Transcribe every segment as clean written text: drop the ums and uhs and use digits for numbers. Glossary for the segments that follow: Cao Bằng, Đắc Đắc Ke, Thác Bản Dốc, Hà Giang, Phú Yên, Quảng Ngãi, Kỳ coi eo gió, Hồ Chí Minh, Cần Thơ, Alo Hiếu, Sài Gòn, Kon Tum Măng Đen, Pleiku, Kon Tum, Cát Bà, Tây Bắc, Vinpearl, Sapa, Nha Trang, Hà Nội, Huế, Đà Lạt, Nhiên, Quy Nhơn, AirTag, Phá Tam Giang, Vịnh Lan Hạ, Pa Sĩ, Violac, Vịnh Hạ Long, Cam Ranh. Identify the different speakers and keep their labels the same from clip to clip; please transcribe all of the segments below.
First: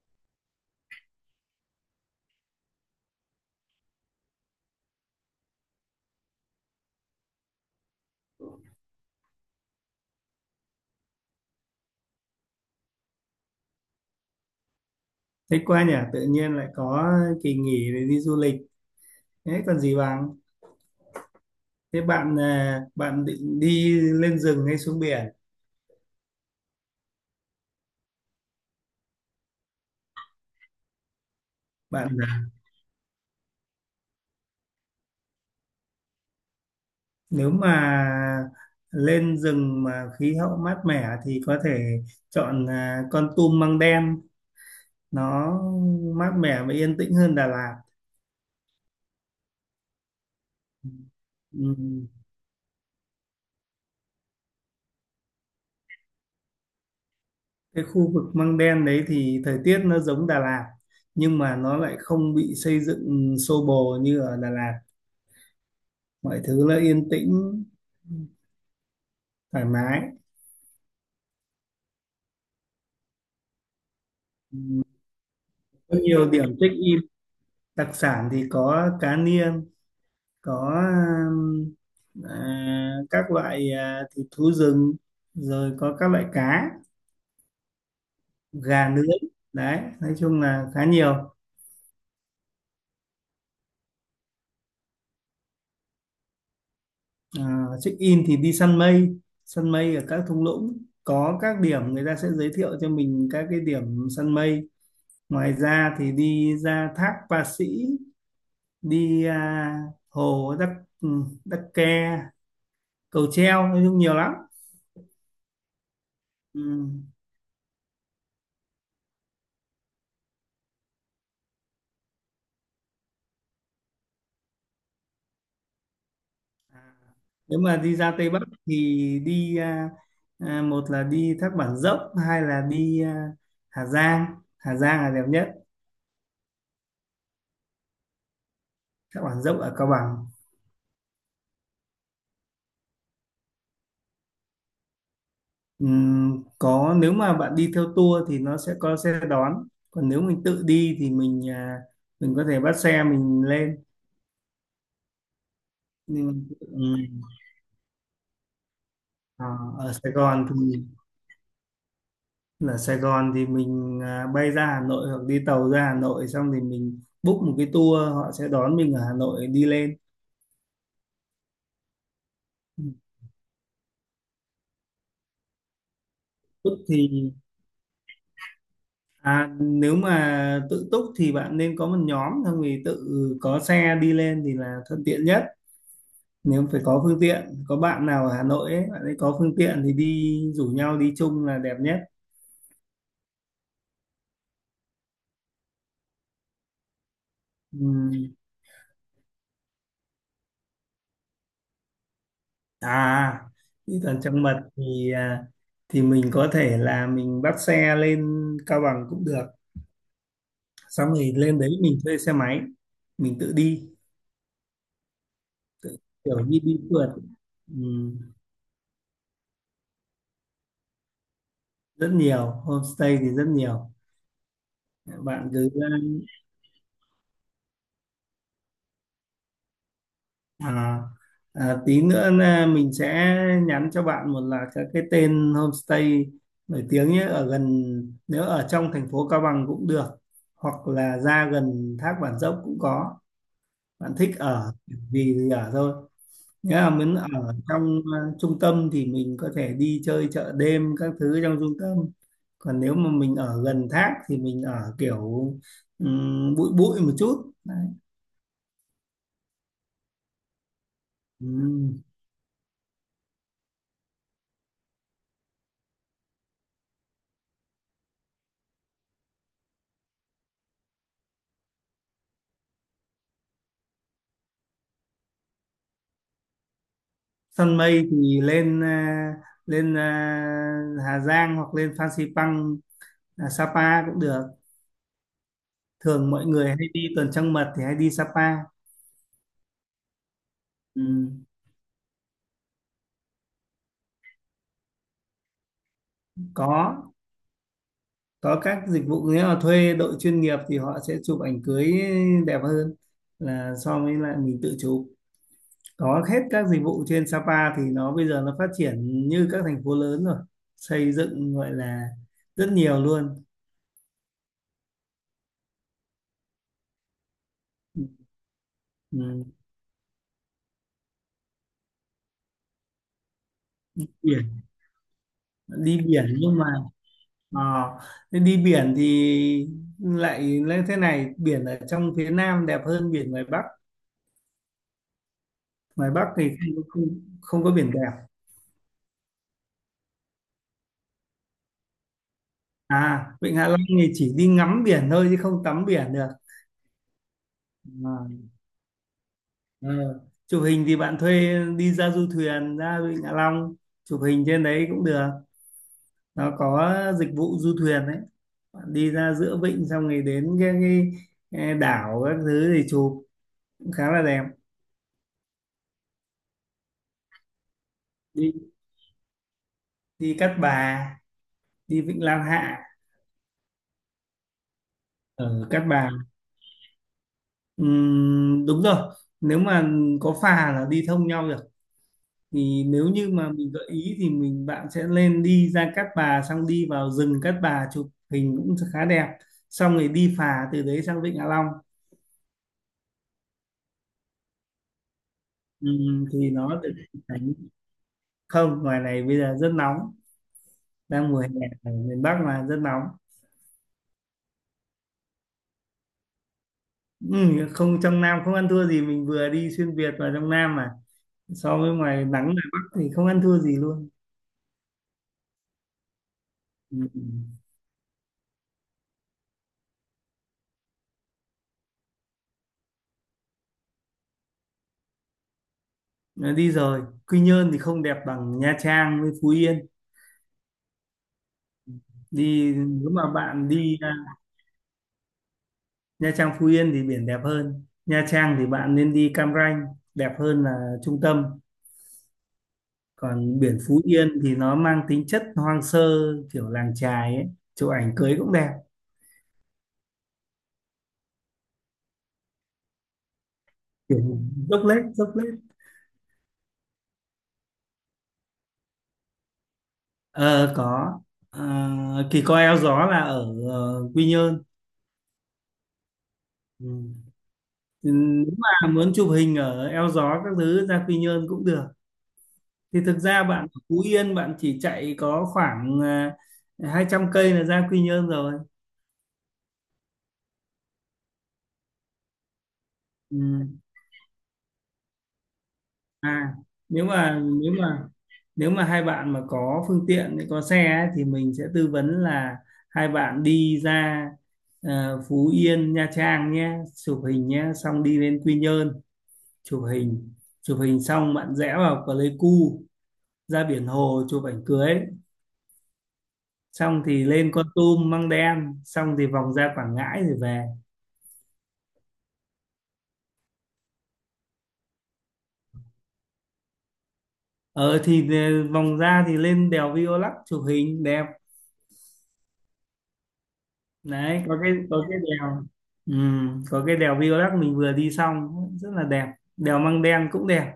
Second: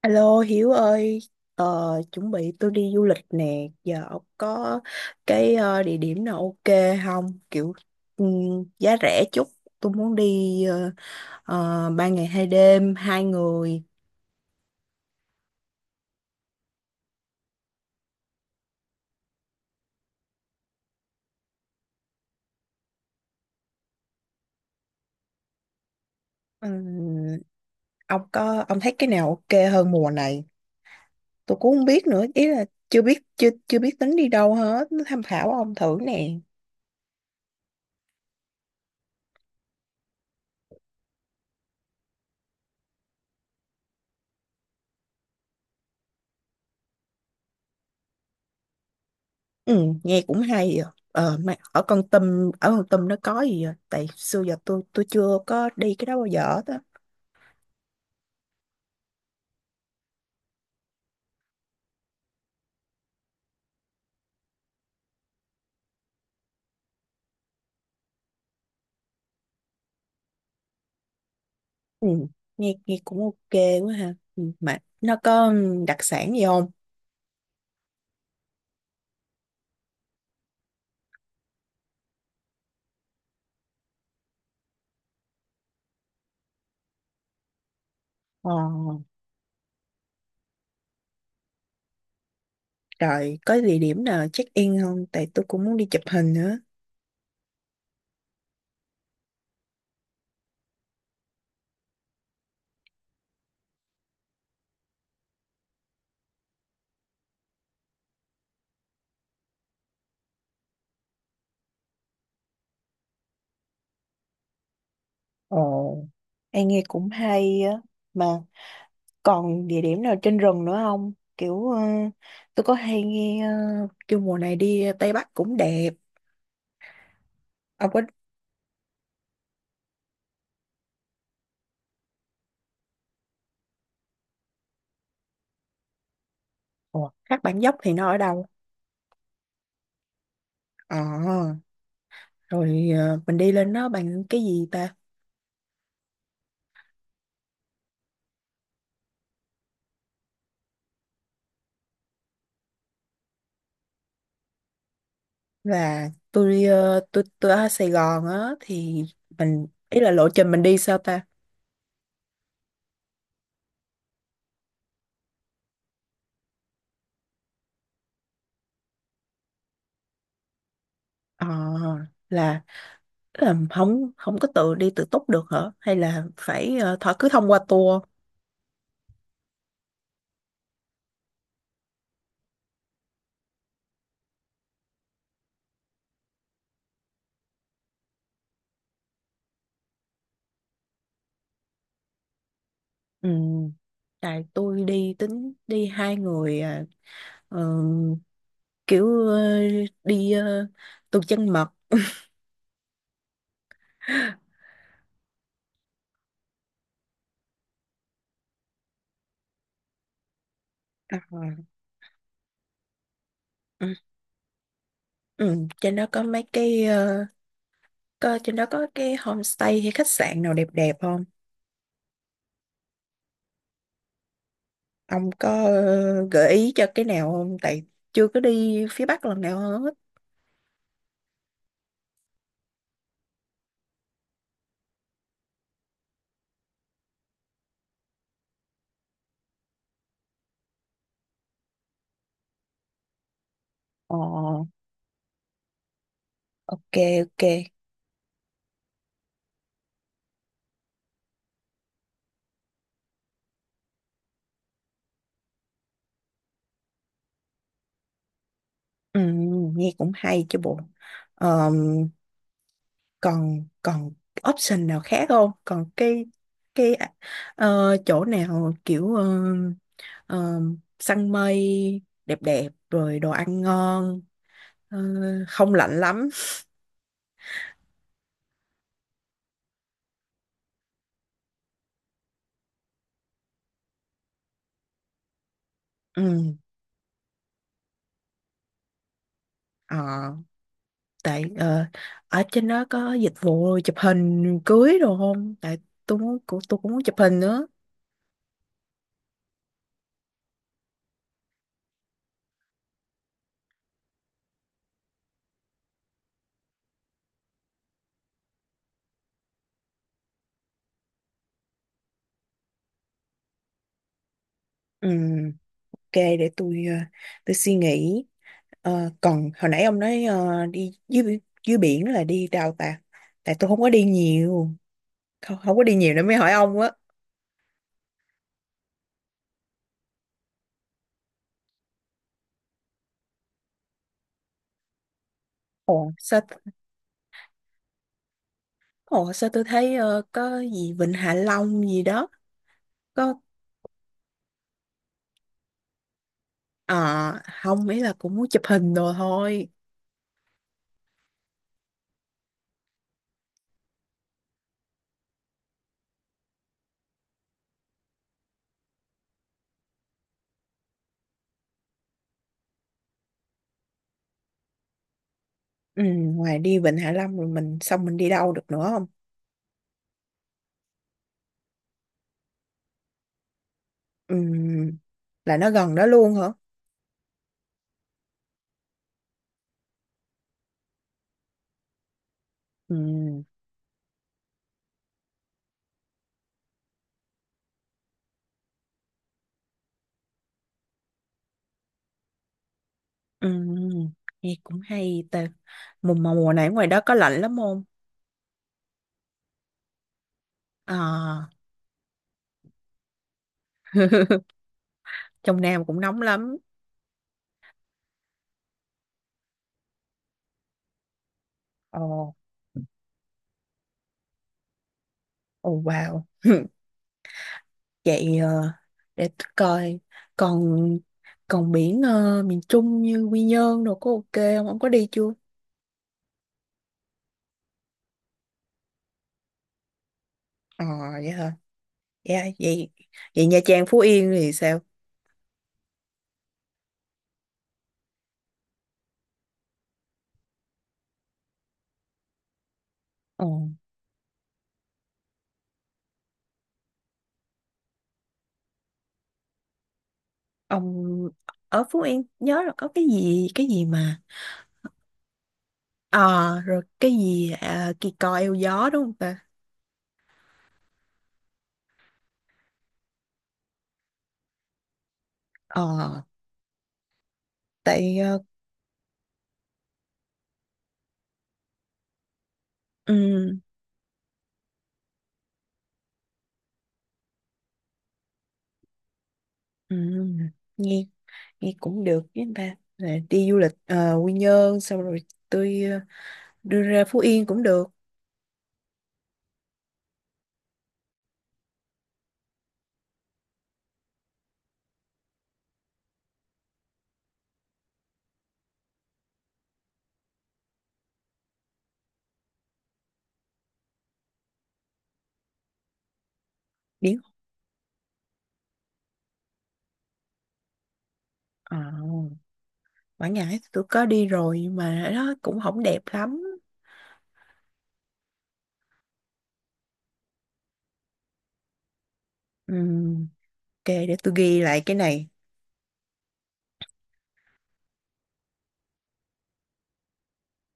Speaker 1: Alo Hiếu ơi, ờ, chuẩn bị tôi đi du lịch nè, giờ ông có cái địa điểm nào ok không? Kiểu giá rẻ chút, tôi muốn đi ba ngày hai đêm, hai người.
Speaker 2: Thích quá nhỉ, tự nhiên lại có kỳ nghỉ để đi du lịch. Thế còn gì bằng? Thế bạn à, bạn định đi lên rừng hay xuống biển?
Speaker 1: Ừm, ông thấy cái nào ok hơn mùa này? Tôi cũng không biết
Speaker 2: Bạn
Speaker 1: nữa, ý
Speaker 2: à,
Speaker 1: là chưa biết tính đi đâu hết, tham khảo ông thử nè.
Speaker 2: nếu mà lên rừng mà khí hậu mát mẻ thì có thể chọn Kon Tum Măng Đen, nó mát mẻ và yên tĩnh hơn Đà Lạt.
Speaker 1: Ừ, nghe cũng hay à. Ờ, mà ở
Speaker 2: Ừm,
Speaker 1: Kon Tum ở Kon Tum nó có gì vậy? Tại xưa giờ tôi chưa có đi cái đó bao giờ hết á.
Speaker 2: Cái khu vực Măng Đen đấy thì thời tiết nó giống Đà Lạt, nhưng mà nó lại không bị xây dựng xô bồ như ở Đà Lạt. Mọi thứ là yên tĩnh, thoải mái,
Speaker 1: Ừ. Nghe cũng ok quá ha. Ừ. Mà nó có đặc
Speaker 2: có nhiều
Speaker 1: sản gì
Speaker 2: điểm
Speaker 1: không?
Speaker 2: thích. Đặc sản thì có cá niên, có um, các loại, thịt thú rừng, rồi có các loại cá,
Speaker 1: Ờ,
Speaker 2: gà nướng đấy, nói chung là khá nhiều.
Speaker 1: rồi có địa điểm nào check in không? Tại tôi cũng muốn đi chụp hình nữa.
Speaker 2: Check in thì đi săn mây, săn mây ở các thung lũng, có các điểm người ta sẽ giới thiệu cho mình các cái điểm săn mây. Ngoài ra thì đi ra thác Pa Sĩ, đi hồ Đắc Đắc Ke, cầu treo, nói chung nhiều lắm.
Speaker 1: Ồ, em nghe
Speaker 2: Ừ.
Speaker 1: cũng hay á. Mà còn địa điểm nào trên rừng nữa không? Tôi có hay nghe kêu mùa này đi Tây Bắc cũng đẹp.
Speaker 2: À, nếu mà
Speaker 1: Ông
Speaker 2: đi
Speaker 1: có
Speaker 2: ra Tây Bắc thì đi một là đi Thác Bản Dốc, hai là đi Hà Giang. Hà Giang là đẹp nhất.
Speaker 1: Ủa, Thác Bản Dốc thì nó ở đâu?
Speaker 2: Thác Bản Dốc ở Cao Bằng.
Speaker 1: Ờ, rồi mình đi lên đó bằng cái gì ta?
Speaker 2: Có, nếu mà bạn đi theo tour thì nó sẽ có xe đón, còn nếu mình tự đi thì mình mình có thể bắt xe mình lên.
Speaker 1: Và
Speaker 2: Nhưng
Speaker 1: tôi tôi ở Sài Gòn á, thì
Speaker 2: ờ,
Speaker 1: mình
Speaker 2: ở
Speaker 1: ý là
Speaker 2: Sài
Speaker 1: lộ
Speaker 2: Gòn
Speaker 1: trình mình
Speaker 2: thì
Speaker 1: đi sao ta?
Speaker 2: mình bay ra Hà Nội hoặc đi tàu ra Hà Nội, xong thì mình book một cái tour, họ sẽ đón mình ở Hà Nội đi lên.
Speaker 1: Ờ, là tức là không không có tự đi tự túc được hả, hay là
Speaker 2: túc
Speaker 1: phải
Speaker 2: thì
Speaker 1: thọ cứ thông qua tour?
Speaker 2: Nếu mà tự túc thì bạn nên có một nhóm, xong thì tự có xe đi lên thì là thuận tiện nhất. Nếu phải có phương tiện, có bạn nào ở Hà Nội ấy, bạn ấy có phương tiện thì đi rủ nhau đi chung là đẹp nhất.
Speaker 1: Ừ, tại tôi đi tính đi hai người, à, ờ,
Speaker 2: Ừm,
Speaker 1: kiểu ờ, đi ờ, tuần trăng mật.
Speaker 2: à chứ còn trong mật thì thì mình có thể là mình bắt xe lên Cao Bằng cũng được, xong
Speaker 1: À,
Speaker 2: rồi lên đấy mình thuê xe máy mình tự đi,
Speaker 1: ừ. Ừ, trên đó có
Speaker 2: kiểu
Speaker 1: mấy
Speaker 2: như đi
Speaker 1: cái
Speaker 2: phượt. Ừm,
Speaker 1: trên đó có cái homestay hay khách sạn nào đẹp đẹp không?
Speaker 2: rất nhiều homestay thì rất nhiều.
Speaker 1: Ông có
Speaker 2: Bạn cứ,
Speaker 1: gợi ý cho cái nào không? Tại chưa có đi phía Bắc lần nào hết.
Speaker 2: À, tí nữa là mình sẽ nhắn cho bạn, một là các cái tên homestay nổi tiếng nhé, ở gần, nếu ở trong thành phố Cao Bằng cũng được, hoặc là ra gần Thác Bản Dốc cũng có. Bạn thích
Speaker 1: Ồ,
Speaker 2: ở vì thì ở thôi. Nếu mà
Speaker 1: ok,
Speaker 2: muốn ở
Speaker 1: ok.
Speaker 2: trong trung tâm thì mình có thể đi chơi chợ đêm các thứ trong trung tâm, còn nếu mà mình ở gần thác thì mình ở kiểu bụi bụi một chút. Đấy.
Speaker 1: Ừ, nghe cũng hay chứ bộ.
Speaker 2: Ừ.
Speaker 1: Ờm, còn còn option nào khác không? Còn cái chỗ nào kiểu ờ, săn mây đẹp đẹp rồi đồ ăn ngon, ờ, không lạnh lắm.
Speaker 2: Săn mây thì lên Hà Giang hoặc lên Phan Xipang, Sapa cũng được. Thường mọi
Speaker 1: Ừ.
Speaker 2: người hay đi tuần trăng mật thì hay đi Sapa.
Speaker 1: Ờ.
Speaker 2: Ừ.
Speaker 1: Tại ở trên đó có dịch vụ chụp hình cưới đồ không, tại tôi cũng muốn
Speaker 2: có
Speaker 1: chụp hình nữa.
Speaker 2: có các dịch vụ. Nếu mà thuê đội chuyên nghiệp thì họ sẽ chụp ảnh cưới đẹp hơn là so với lại mình tự chụp. Có hết các dịch vụ trên Sapa thì nó bây giờ nó phát triển như các thành phố lớn rồi, xây dựng gọi là rất nhiều luôn.
Speaker 1: Ừ, ok, để tôi tôi suy nghĩ. Ờ,
Speaker 2: Ừ.
Speaker 1: còn hồi nãy ông nói đi dưới biển là đi đâu ta? Tại tôi không có đi
Speaker 2: biển
Speaker 1: nhiều. Không, không có đi
Speaker 2: Đi
Speaker 1: nhiều
Speaker 2: biển
Speaker 1: nên mới hỏi
Speaker 2: nhưng mà,
Speaker 1: ông á.
Speaker 2: Ờ, thế đi biển thì lại lên thế này, biển ở trong phía Nam đẹp hơn biển ngoài Bắc. Ngoài
Speaker 1: Ồ
Speaker 2: Bắc
Speaker 1: sao?
Speaker 2: thì không có biển đẹp.
Speaker 1: Ồ sao, tôi thấy có gì Vịnh Hạ Long gì đó. Có,
Speaker 2: Vịnh Hạ Long thì chỉ đi ngắm biển thôi chứ không tắm biển được.
Speaker 1: ờ, không, ý là
Speaker 2: à,
Speaker 1: cũng muốn chụp hình đồ thôi.
Speaker 2: ờ. Chụp hình thì bạn thuê đi ra du thuyền ra Vịnh Hạ Long, chụp hình trên đấy cũng được. Nó có dịch vụ du thuyền đấy, bạn đi ra giữa vịnh xong rồi đến cái đảo các thứ thì chụp cũng khá là đẹp.
Speaker 1: Ừ, ngoài đi Vịnh Hạ Long rồi mình xong mình đi đâu
Speaker 2: Đi
Speaker 1: được nữa không?
Speaker 2: đi Cát Bà, đi Vịnh Lan Hạ
Speaker 1: Ừm, là
Speaker 2: ở
Speaker 1: nó
Speaker 2: Cát
Speaker 1: gần đó
Speaker 2: Bà.
Speaker 1: luôn hả?
Speaker 2: Đúng rồi, nếu mà có phà là đi thông nhau được. Thì nếu như
Speaker 1: Ừm,
Speaker 2: mà mình gợi ý thì mình, bạn sẽ lên đi ra Cát Bà, xong đi vào rừng Cát Bà chụp hình cũng khá đẹp, xong rồi đi phà từ đấy sang Vịnh Hạ Long.
Speaker 1: ừm, nghe cũng hay ta. Mùa mà
Speaker 2: Thì
Speaker 1: mùa này ở
Speaker 2: nó
Speaker 1: ngoài
Speaker 2: được
Speaker 1: đó có lạnh
Speaker 2: cảnh.
Speaker 1: lắm không?
Speaker 2: Không, ngoài này bây giờ rất nóng, đang mùa
Speaker 1: À,
Speaker 2: hè, ở miền Bắc mà rất nóng.
Speaker 1: trong Nam cũng nóng lắm.
Speaker 2: Không, trong Nam không ăn thua gì, mình vừa đi xuyên Việt vào trong Nam mà so với
Speaker 1: Ồ,
Speaker 2: ngoài nắng ngoài Bắc thì không ăn thua gì luôn.
Speaker 1: ồ wow.
Speaker 2: Ừm.
Speaker 1: Vậy để tôi coi, còn còn biển miền Trung như Quy Nhơn đồ có ok không? Ông có đi chưa?
Speaker 2: Đi rồi, Quy Nhơn thì không đẹp bằng Nha Trang với Phú Yên.
Speaker 1: Ờ vậy hả? Dạ
Speaker 2: Đi
Speaker 1: vậy,
Speaker 2: nếu mà
Speaker 1: vậy Nha
Speaker 2: bạn
Speaker 1: Trang
Speaker 2: đi
Speaker 1: Phú Yên thì sao?
Speaker 2: Nha Trang Phú Yên thì biển đẹp hơn. Nha Trang thì bạn nên đi Cam Ranh, đẹp hơn là trung tâm.
Speaker 1: Ồ,
Speaker 2: Còn biển Phú Yên thì nó mang tính chất hoang sơ, kiểu làng chài ấy, chụp ảnh cưới cũng đẹp.
Speaker 1: ông ở Phú Yên nhớ là có cái gì mà.
Speaker 2: Kiểu dốc lết.
Speaker 1: Ờ, rồi cái gì à, kỳ cò eo gió đúng không ta?
Speaker 2: Ờ có. Ờ, Kỳ coi eo gió là ở Quy Nhơn.
Speaker 1: Ờ,
Speaker 2: Ừ. Ừ,
Speaker 1: tại
Speaker 2: nếu mà muốn chụp hình ở eo gió các thứ ra Quy Nhơn cũng được. Thì thực ra
Speaker 1: ừ,
Speaker 2: bạn ở Phú Yên bạn chỉ chạy có khoảng 200 cây là ra Quy Nhơn rồi.
Speaker 1: ừ, nghe nghe cũng được, với anh ba là
Speaker 2: Ừ.
Speaker 1: đi du lịch Quy Nhơn xong rồi tôi
Speaker 2: à
Speaker 1: đưa ra
Speaker 2: nếu
Speaker 1: Phú
Speaker 2: mà
Speaker 1: Yên cũng
Speaker 2: nếu
Speaker 1: được.
Speaker 2: mà Nếu mà hai bạn mà có phương tiện, có xe ấy, thì mình sẽ tư vấn là hai bạn đi ra Phú Yên Nha Trang nhé, chụp hình nhé, xong đi lên Quy Nhơn chụp hình. Chụp hình xong bạn rẽ vào Pleiku ra biển hồ chụp ảnh cưới, xong
Speaker 1: Biển
Speaker 2: thì lên Kon Tum Măng Đen, xong thì vòng ra Quảng Ngãi rồi về.
Speaker 1: ờ, Quảng Ngãi thì tôi có đi rồi nhưng mà nó cũng không đẹp lắm.
Speaker 2: Ờ thì vòng ra thì lên đèo Violac chụp hình đẹp.
Speaker 1: Ừ, ok, để tôi
Speaker 2: Đấy
Speaker 1: ghi lại cái
Speaker 2: có cái
Speaker 1: này.
Speaker 2: đèo. Ừ, có cái đèo Violac mình vừa đi xong rất là đẹp. Đèo Măng Đen cũng đẹp,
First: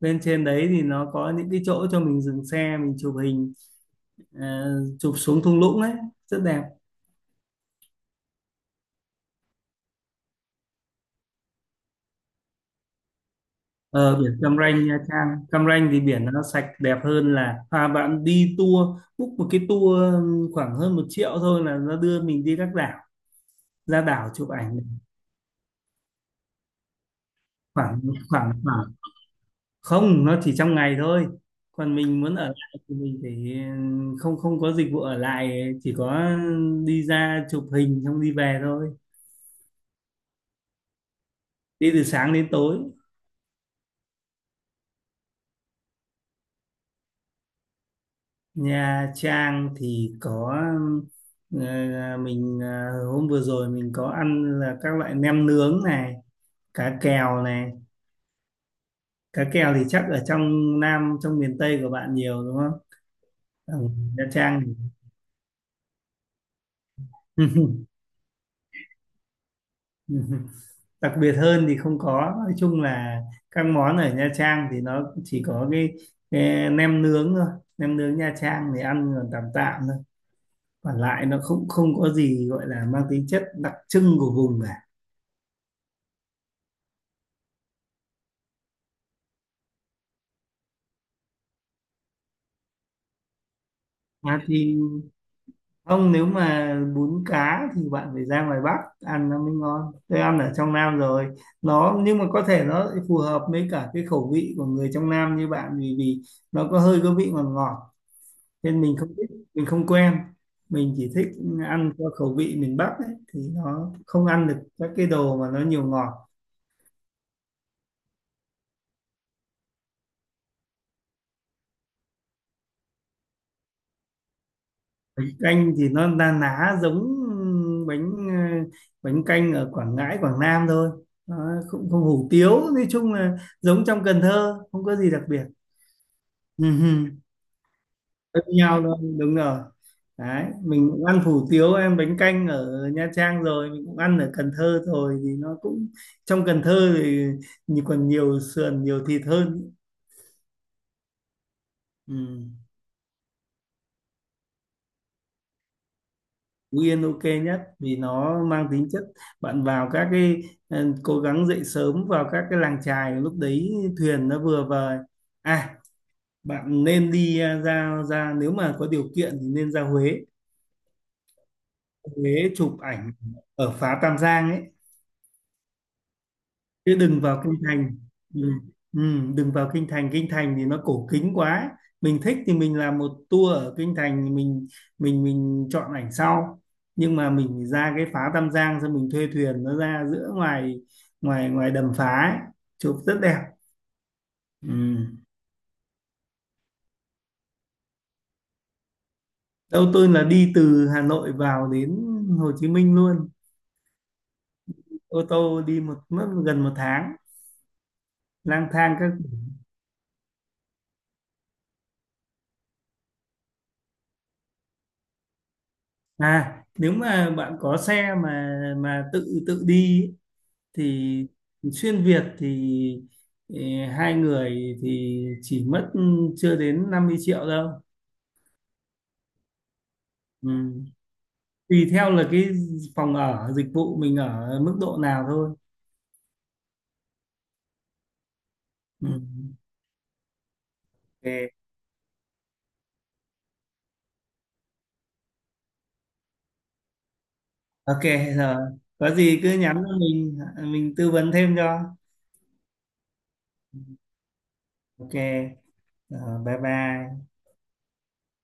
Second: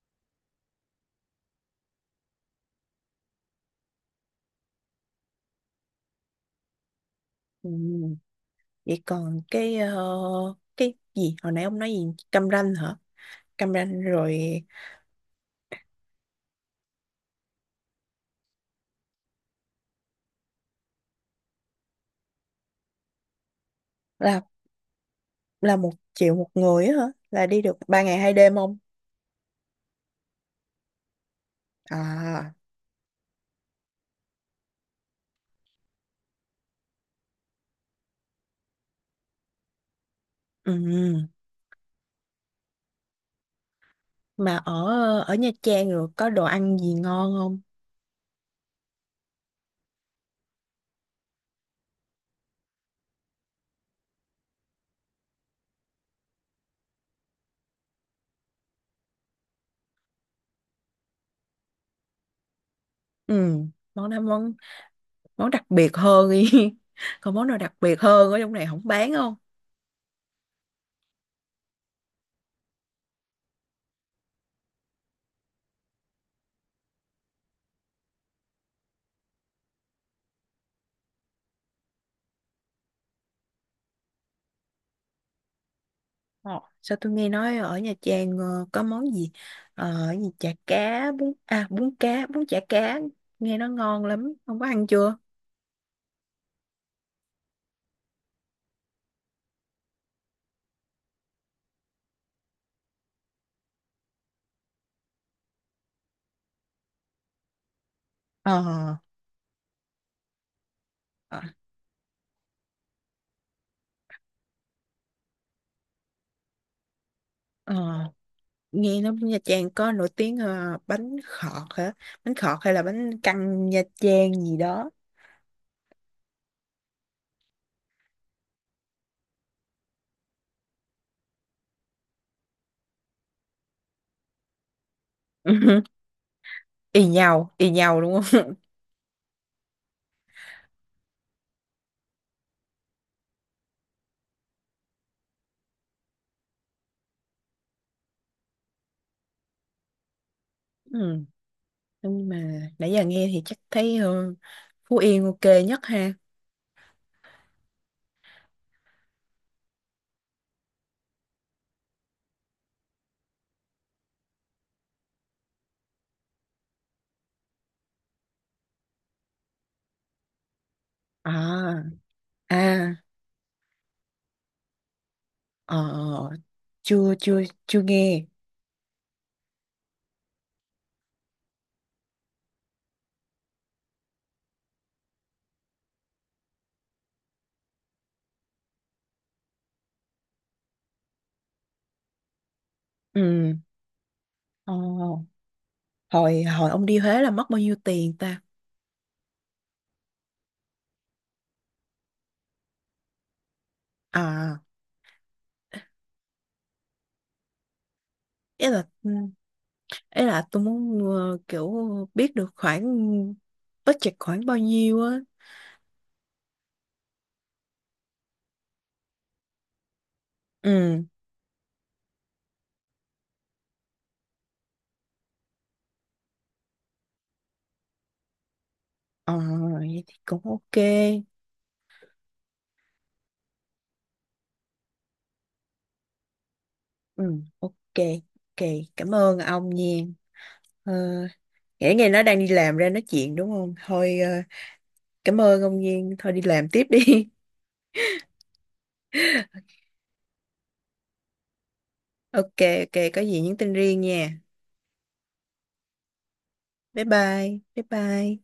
Speaker 2: lên trên đấy thì nó có những cái chỗ cho mình dừng xe mình chụp hình, chụp xuống thung lũng ấy, rất đẹp.
Speaker 1: Ừ, vậy còn cái cái gì hồi nãy ông nói gì, cam ranh hả, cam ranh
Speaker 2: Ờ, biển
Speaker 1: rồi.
Speaker 2: Cam Ranh, Nha Trang Cam Ranh thì biển nó sạch đẹp hơn là, bạn đi tour, book một cái tour khoảng hơn 1 triệu thôi là nó đưa mình đi các đảo, ra đảo
Speaker 1: là
Speaker 2: chụp ảnh.
Speaker 1: là một triệu một người á hả? Là đi được
Speaker 2: khoảng
Speaker 1: ba ngày hai
Speaker 2: khoảng
Speaker 1: đêm không?
Speaker 2: khoảng không, nó chỉ trong ngày thôi. Còn mình muốn ở
Speaker 1: À,
Speaker 2: lại thì mình phải, không không có dịch vụ ở lại, chỉ có đi ra chụp hình xong đi về thôi,
Speaker 1: ừ.
Speaker 2: đi từ sáng đến tối.
Speaker 1: Mà ở ở Nha Trang rồi có đồ ăn gì ngon không?
Speaker 2: Nha Trang thì có ờ, mình hôm vừa rồi mình có ăn là các loại nem nướng này, cá kèo này. Cá kèo thì chắc ở trong Nam, trong miền Tây của bạn nhiều đúng không?
Speaker 1: Ừ.
Speaker 2: Ở
Speaker 1: Món đó,
Speaker 2: Nha
Speaker 1: món
Speaker 2: Trang
Speaker 1: món đặc biệt hơn đi. Còn món nào đặc
Speaker 2: thì-
Speaker 1: biệt hơn ở trong này không, bán không?
Speaker 2: đặc biệt hơn thì không có, nói chung là các món ở Nha Trang thì nó chỉ có cái nem nướng thôi. Nem nướng Nha Trang thì ăn còn tạm tạm thôi, còn lại nó không, không có gì gọi là mang tính chất đặc trưng của vùng cả.
Speaker 1: Ờ, sao tôi nghe nói ở Nha Trang có món gì ờ gì chả cá bún à bún cá bún chả cá, nghe nó ngon lắm, không có
Speaker 2: Thì
Speaker 1: ăn chưa?
Speaker 2: không, nếu mà bún cá thì bạn phải ra ngoài Bắc ăn nó mới ngon, tôi ăn ở trong Nam rồi. Nó, nhưng mà có thể nó phù hợp với cả cái khẩu vị của người trong Nam như bạn, vì vì nó có hơi có vị ngọt ngọt
Speaker 1: Ờ.
Speaker 2: nên mình không thích, mình không quen, mình chỉ thích
Speaker 1: Ờ.
Speaker 2: ăn theo khẩu vị miền Bắc ấy, thì nó không ăn được các cái đồ mà nó nhiều ngọt.
Speaker 1: Ờ, nghe nói Nha Trang có nổi tiếng bánh khọt hả, bánh khọt hay là bánh căn Nha Trang gì đó.
Speaker 2: Canh thì nó na ná giống bánh, bánh canh ở Quảng Ngãi Quảng Nam thôi. Nó không không hủ tiếu, nói chung là giống trong Cần Thơ, không có gì đặc biệt.
Speaker 1: Y
Speaker 2: Ừ,
Speaker 1: nhau y nhau đúng
Speaker 2: tất
Speaker 1: không?
Speaker 2: nhau luôn, đúng rồi. Đấy mình cũng ăn hủ tiếu em bánh canh ở Nha Trang rồi, mình cũng ăn ở Cần Thơ rồi, thì nó cũng, trong Cần Thơ thì nhì- còn nhiều sườn nhiều thịt hơn.
Speaker 1: Ừ.
Speaker 2: Ừ.
Speaker 1: Nhưng mà nãy giờ nghe thì chắc thấy Phú Yên ok nhất ha.
Speaker 2: Phú Yên ok nhất vì nó mang tính chất, bạn vào các cái, ừ, cố gắng dậy sớm vào các cái làng chài lúc đấy thuyền nó vừa vời. À, bạn nên đi à, ra ra nếu mà có điều kiện thì nên ra Huế.
Speaker 1: À.
Speaker 2: Huế chụp
Speaker 1: À.
Speaker 2: ảnh ở phá Tam Giang ấy,
Speaker 1: Ờ,
Speaker 2: chứ
Speaker 1: chưa,
Speaker 2: đừng
Speaker 1: chưa,
Speaker 2: vào kinh
Speaker 1: chưa
Speaker 2: thành.
Speaker 1: nghe.
Speaker 2: Ừ. Ừ, đừng vào kinh thành, kinh thành thì nó cổ kính quá, mình thích thì mình làm một tour ở kinh thành, mình chọn ảnh sau. Nhưng mà mình ra cái phá Tam Giang xong mình thuê thuyền, nó ra giữa ngoài ngoài ngoài đầm phá ấy, chụp rất đẹp.
Speaker 1: Ừ. Ờ,
Speaker 2: Ừ.
Speaker 1: hồi hồi ông đi Huế là mất bao nhiêu tiền ta?
Speaker 2: Đâu tôi là đi từ Hà Nội vào đến Hồ Chí Minh luôn,
Speaker 1: À,
Speaker 2: ô tô đi một mất gần 1 tháng
Speaker 1: ý
Speaker 2: lang
Speaker 1: là
Speaker 2: thang
Speaker 1: ừ,
Speaker 2: các.
Speaker 1: ý là tôi muốn kiểu biết được khoảng budget khoảng bao nhiêu á.
Speaker 2: À, nếu mà bạn có xe mà tự tự đi ấy,
Speaker 1: Ừ.
Speaker 2: thì xuyên Việt thì, ừ, 2 người thì chỉ mất chưa đến 50 triệu đâu.
Speaker 1: Ờ, vậy thì cũng ok.
Speaker 2: Ừ. Tùy theo là cái phòng ở, dịch vụ mình ở mức độ nào thôi.
Speaker 1: Ừ, ok, ok.
Speaker 2: Ừ.
Speaker 1: Cảm ơn ông Nhiên. Ờ,
Speaker 2: Ok,
Speaker 1: nghĩ ngày nó đang đi làm ra nói chuyện đúng không? Thôi, cảm ơn ông Nhiên. Thôi đi làm tiếp đi.
Speaker 2: ok rồi, có gì cứ nhắn cho mình tư vấn thêm cho.
Speaker 1: Ok, ok. Có gì nhắn tin riêng nha.
Speaker 2: Ok rồi, bye
Speaker 1: Bye
Speaker 2: bye.
Speaker 1: bye. Bye bye.